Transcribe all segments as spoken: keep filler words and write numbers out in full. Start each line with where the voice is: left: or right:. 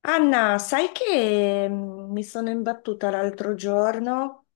left: Anna, sai che mm, mi sono imbattuta l'altro giorno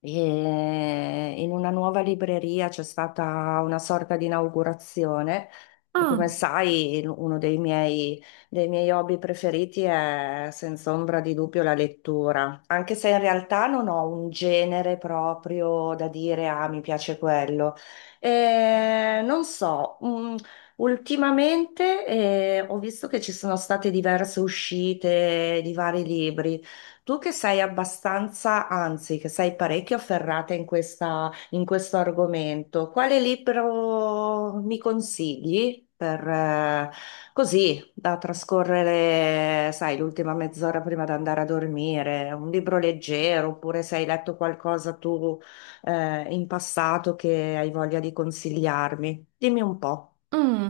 left: e in una nuova libreria. C'è stata una sorta di inaugurazione e,
right: Ah,
left: come sai, uno dei miei, dei miei hobby preferiti è senza ombra di dubbio la lettura, anche se in realtà non ho un genere proprio da dire ah mi piace quello. E non so, mm, ultimamente eh, ho visto che ci sono state diverse uscite di vari libri. Tu che sei abbastanza, anzi, che sei parecchio afferrata in questa- in questo argomento, quale libro mi consigli per, eh, così, da trascorrere, sai, l'ultima mezz'ora prima di andare a dormire? Un libro leggero, oppure se hai letto qualcosa tu, eh, in passato, che hai voglia di consigliarmi? Dimmi un po'.
right: mm.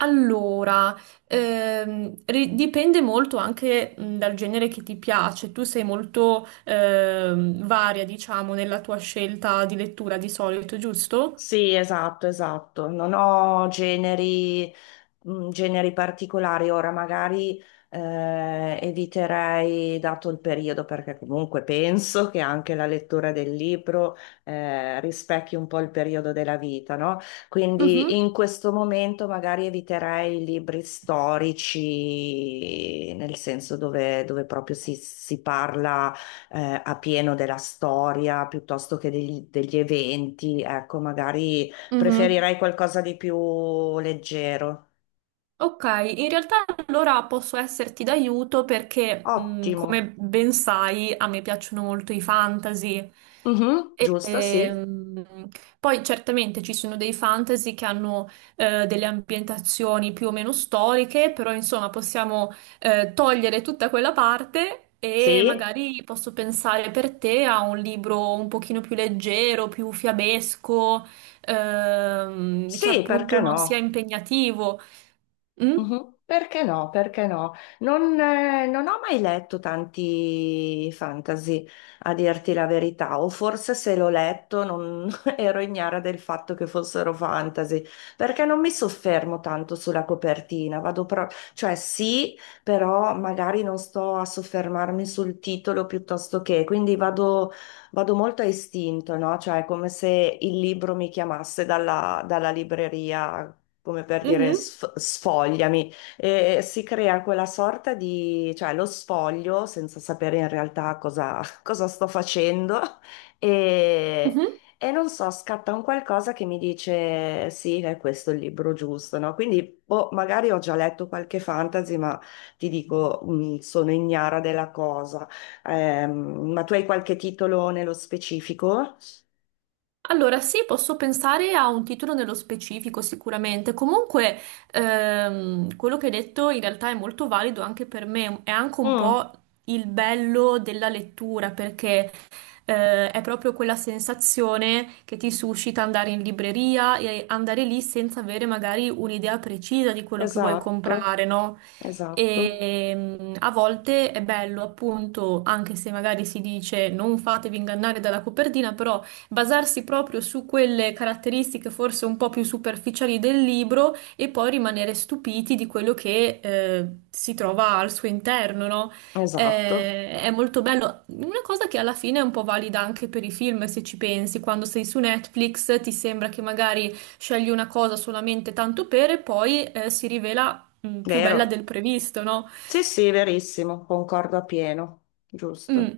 right: Allora, ehm, ri- dipende molto anche mm, dal genere che ti piace. Tu sei molto ehm, varia, diciamo, nella tua scelta di lettura di solito, giusto?
left: Sì, esatto, esatto. Non ho generi, mh, generi particolari. Ora magari eh, eviterei, dato il periodo, perché comunque penso che anche la lettura del libro eh, rispecchi un po' il periodo della vita, no? Quindi
right: Mhm,
left: in questo momento magari eviterei i libri storici, nel senso dove, dove proprio si si parla eh, a pieno della storia piuttosto che degli, degli eventi. Ecco, magari
right: mhm.
left: preferirei qualcosa di più leggero.
right: Ok, in realtà allora posso esserti d'aiuto perché, mh,
left: Ottimo.
right: come ben sai, a me piacciono molto i fantasy.
left: Mhm,
right: E,
left: giusto, sì.
right: ehm, Poi certamente ci sono dei fantasy che hanno eh, delle ambientazioni più o meno storiche, però insomma possiamo eh, togliere tutta quella parte e
left: Sì,
right: magari posso pensare per te a un libro un pochino più leggero, più fiabesco, ehm, che
left: sì, perché
right: appunto non sia
left: no?
right: impegnativo. Mm?
left: Mhm. Perché no? Perché no? Non, eh, non ho mai letto tanti fantasy, a dirti la verità, o forse se l'ho letto non ero ignara del fatto che fossero fantasy, perché non mi soffermo tanto sulla copertina, vado pro- cioè sì, però magari non sto a soffermarmi sul titolo piuttosto che, quindi vado, vado molto a istinto, no? Cioè è come se il libro mi chiamasse dalla dalla libreria come per dire
right: Mhm,
left: sf- sfogliami, e si crea quella sorta di, cioè lo sfoglio senza sapere in realtà cosa, cosa sto facendo e,
right: mhm.
left: e non so, scatta un qualcosa che mi dice sì, è questo il libro giusto, no? Quindi boh, magari ho già letto qualche fantasy, ma ti dico, mh, sono ignara della cosa. Ehm, ma tu hai qualche titolo nello specifico?
right: Allora, sì, posso pensare a un titolo nello specifico sicuramente. Comunque, ehm, quello che hai detto in realtà è molto valido anche per me. È anche un
left: Mm,
right: po' il bello della lettura, perché eh, è proprio quella sensazione che ti suscita andare in libreria e andare lì senza avere magari un'idea precisa di quello che vuoi
left: esatto,
right: comprare, no?
left: esatto,
right: E mm, a volte è bello, appunto, anche se magari si dice non fatevi ingannare dalla copertina, però basarsi proprio su quelle caratteristiche forse un po' più superficiali del libro e poi rimanere stupiti di quello che eh, si trova al suo interno, no?
left: esatto.
right: Eh, è molto bello. Una cosa che alla fine è un po' valida anche per i film, se ci pensi, quando sei su Netflix ti sembra che magari scegli una cosa solamente tanto per e poi eh, si rivela mh, più bella
left: Vero?
right: del previsto, no?
left: Sì, sì, verissimo, concordo appieno,
right: Mm.
left: giusto.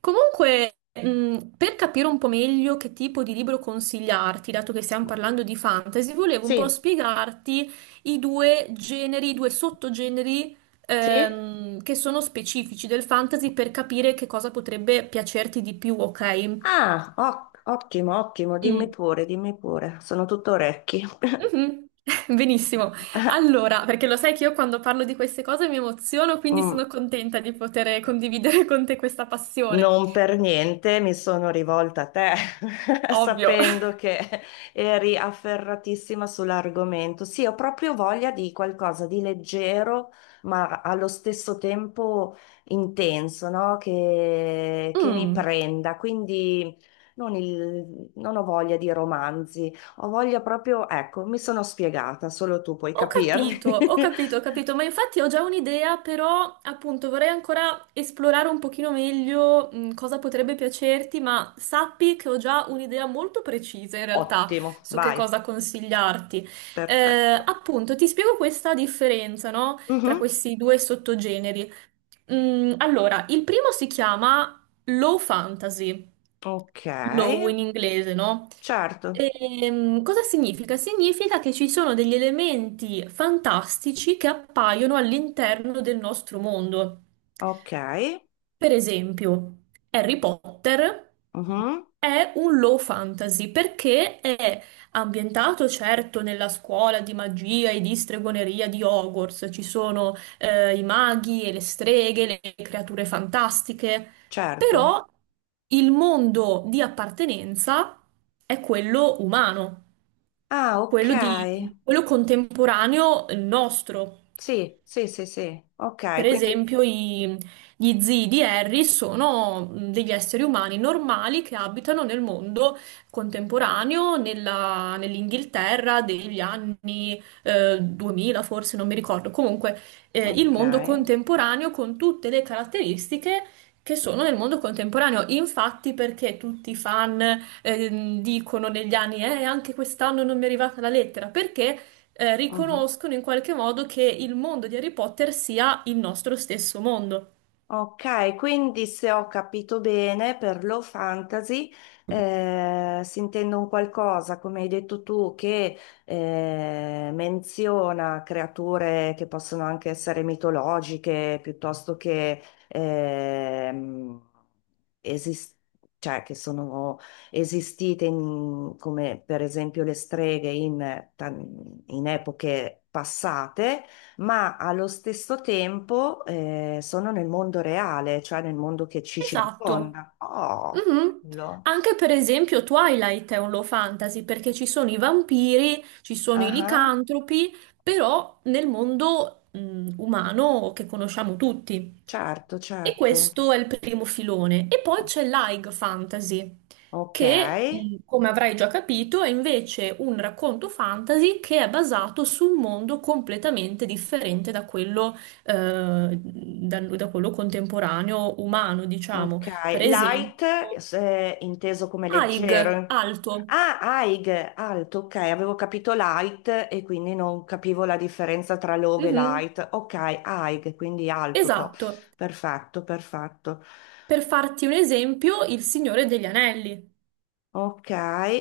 right: Comunque, mm, per capire un po' meglio che tipo di libro consigliarti, dato che stiamo parlando di fantasy, volevo un po'
left: Sì,
right: spiegarti i due generi, i due sottogeneri
left: sì.
right: ehm, che sono specifici del fantasy per capire che cosa potrebbe piacerti di più, ok?
left: Ah, o- ottimo, ottimo, dimmi
right: Mm.
left: pure, dimmi pure, sono tutto orecchi.
right: Mhm. Benissimo. Allora, perché lo sai che io quando parlo di queste cose mi emoziono, quindi
left: Mm.
right: sono contenta di poter condividere con te questa passione.
left: Non per niente mi sono rivolta a te,
right: Ovvio.
left: sapendo che eri afferratissima sull'argomento. Sì, ho proprio voglia di qualcosa di leggero, ma allo stesso tempo intenso, no? Che, che mi
right: Mm.
left: prenda. Quindi non, il- non ho voglia di romanzi, ho voglia proprio, ecco, mi sono spiegata, solo tu puoi
right: Ho
left: capirmi.
right: capito, ho capito, ho capito, ma infatti ho già un'idea, però appunto vorrei ancora esplorare un pochino meglio mh, cosa potrebbe piacerti, ma sappi che ho già un'idea molto precisa in realtà
left: Ottimo,
right: su che
left: vai,
right: cosa consigliarti. Eh,
left: perfetto.
right: appunto, ti spiego questa differenza, no? Tra
left: Mhm,
right: questi due sottogeneri. Mm, allora, il primo si chiama low fantasy,
left: ok.
right: low in inglese, no?
left: Certo,
right: Ehm, cosa significa? Significa che ci sono degli elementi fantastici che appaiono all'interno del nostro mondo.
left: ok.
right: Per esempio, Harry Potter
left: Mhm,
right: è un low fantasy perché è ambientato certo nella scuola di magia e di stregoneria di Hogwarts, ci sono eh, i maghi e le streghe, le creature fantastiche,
left: certo.
right: però il mondo di appartenenza è quello umano,
left: Ah, ok.
right: quello di- quello contemporaneo nostro.
left: Sì, sì, sì, sì. Ok,
right: Per
left: quindi...
right: esempio, i- gli zii di Harry sono mh, degli esseri umani normali che abitano nel mondo contemporaneo, nella- nell'Inghilterra degli anni eh, duemila, forse non mi ricordo. Comunque, eh, il
left: Ok.
right: mondo contemporaneo con tutte le caratteristiche che sono nel mondo contemporaneo. Infatti, perché tutti i fan ehm, dicono negli anni, eh, anche quest'anno non mi è arrivata la lettera? Perché eh,
left: Mhm.
right: riconoscono in qualche modo che il mondo di Harry Potter sia il nostro stesso mondo.
left: Ok, quindi se ho capito bene, per low fantasy eh, si intende un qualcosa, come hai detto tu, che eh, menziona creature che possono anche essere mitologiche, piuttosto che ehm, esis- cioè, che sono esistite in- come per esempio le streghe in tan- in epoche passate, ma allo stesso tempo eh, sono nel mondo reale, cioè nel mondo che ci
right: Esatto.
left: circonda. Oh,
right: Mhm.
left: bello.
right: Anche per esempio Twilight è un low fantasy perché ci sono i vampiri, ci sono i
left: Ah,
right: licantropi, però nel mondo mh, umano che conosciamo tutti.
left: certo,
right: E
left: certo.
right: questo è il primo filone. E poi
left: Oh,
right: c'è l'High Fantasy,
left: ok,
right: che, mh, come avrai già capito, è invece un racconto fantasy che è basato su un mondo completamente differente da quello, eh, da da quello contemporaneo umano, diciamo.
left: ok.
right: Per esempio,
left: Light, eh, inteso come
right: Aig,
left: leggero.
right: alto.
left: Ah, Aig, alto, ok, avevo capito light e quindi non capivo la differenza tra low e
right: Mhm.
left: light. Ok, Aig, quindi alto, to.
right: Esatto.
left: Perfetto, perfetto.
right: Per farti un esempio, il Signore degli Anelli.
left: Ok,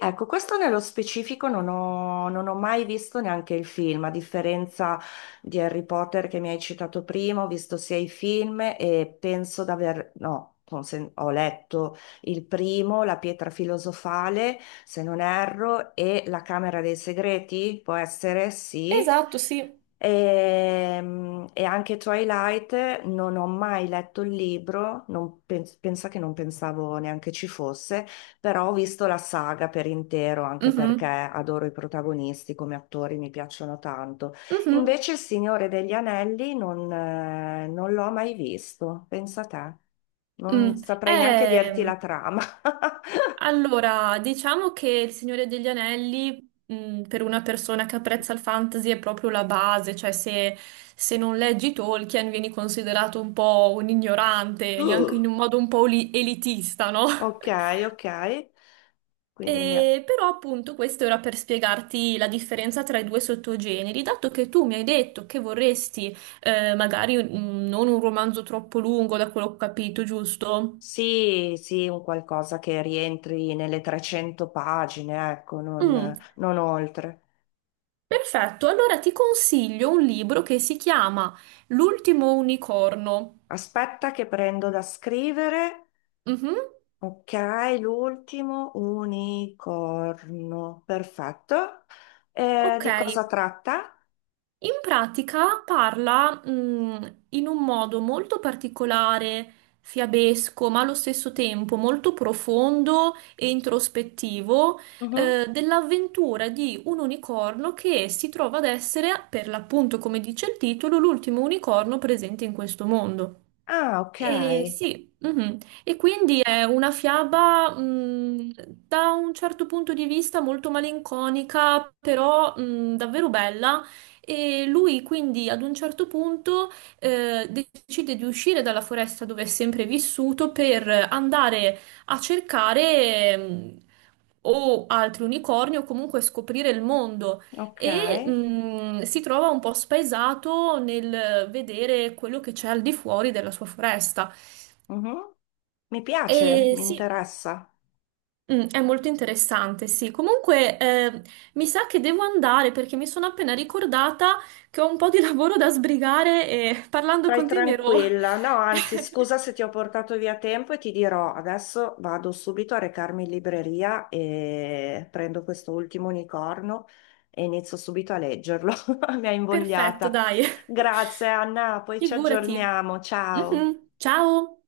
left: ecco, questo nello specifico non ho, non ho mai visto neanche il film, a differenza di Harry Potter che mi hai citato prima, ho visto sia i film e penso d'aver, no, consen- ho letto il primo, La pietra filosofale, se non erro, e La Camera dei Segreti, può essere, sì.
right: Esatto, sì.
left: Ehm, E, anche Twilight non ho mai letto il libro, non pens- pensa che non pensavo neanche ci fosse. Però ho visto la saga per intero, anche perché
right: Mhm,
left: adoro i protagonisti come attori, mi piacciono tanto.
right: mhm,
left: Invece Il Signore degli Anelli non, eh, non l'ho mai visto, pensa a te. Non
right: mm.
left: saprei neanche dirti
right: Eh,
left: la trama.
right: allora, diciamo che il Signore degli Anelli, mm, per una persona che apprezza il fantasy, è proprio la base, cioè se, se non leggi Tolkien vieni considerato un po' un ignorante, anche in un modo un po' oli- elitista, no?
left: Ok, ok. Quindi mi...
right: E però appunto questo era per spiegarti la differenza tra i due sottogeneri, dato che tu mi hai detto che vorresti eh, magari un- non un romanzo troppo lungo, da quello che ho capito, giusto?
left: Sì, sì, un qualcosa che rientri nelle trecento pagine, ecco, non,
right: Mm,
left: non oltre.
right: perfetto, allora ti consiglio un libro che si chiama L'ultimo unicorno.
left: Aspetta che prendo da scrivere.
right: Mhm,
left: Ok, l'ultimo unicorno, perfetto. Eh,
right: ok,
left: di cosa tratta?
right: in pratica parla, mh, in un modo molto particolare, fiabesco, ma allo stesso tempo molto profondo e introspettivo,
left: Mhm.
right: eh, dell'avventura di un unicorno che si trova ad essere, per l'appunto, come dice il titolo, l'ultimo unicorno presente in questo mondo.
left: Ah, ok,
right: E sì, mhm. E quindi è una fiaba, mh, da un certo punto di vista molto malinconica, però, mh, davvero bella. E lui quindi ad un certo punto, eh, decide di uscire dalla foresta dove è sempre vissuto per andare a cercare, mh, o altri unicorni o comunque scoprire il mondo
left: ok.
right: e mh, si trova un po' spaesato nel vedere quello che c'è al di fuori della sua foresta.
left: Mhm. Mi piace,
right: E
left: mi
right: sì,
left: interessa.
right: mm, è molto interessante, sì. Comunque, eh, mi sa che devo andare perché mi sono appena ricordata che ho un po' di lavoro da sbrigare e parlando
left: Vai
right: con te mi ero...
left: tranquilla. No, anzi, scusa se ti ho portato via tempo e ti dirò, adesso vado subito a recarmi in libreria e prendo questo ultimo unicorno e inizio subito a leggerlo. Mi ha
right: Perfetto,
left: invogliata.
right: dai.
left: Grazie Anna, poi ci
right: Figurati.
left: aggiorniamo. Ciao.
right: Mhm. Ciao.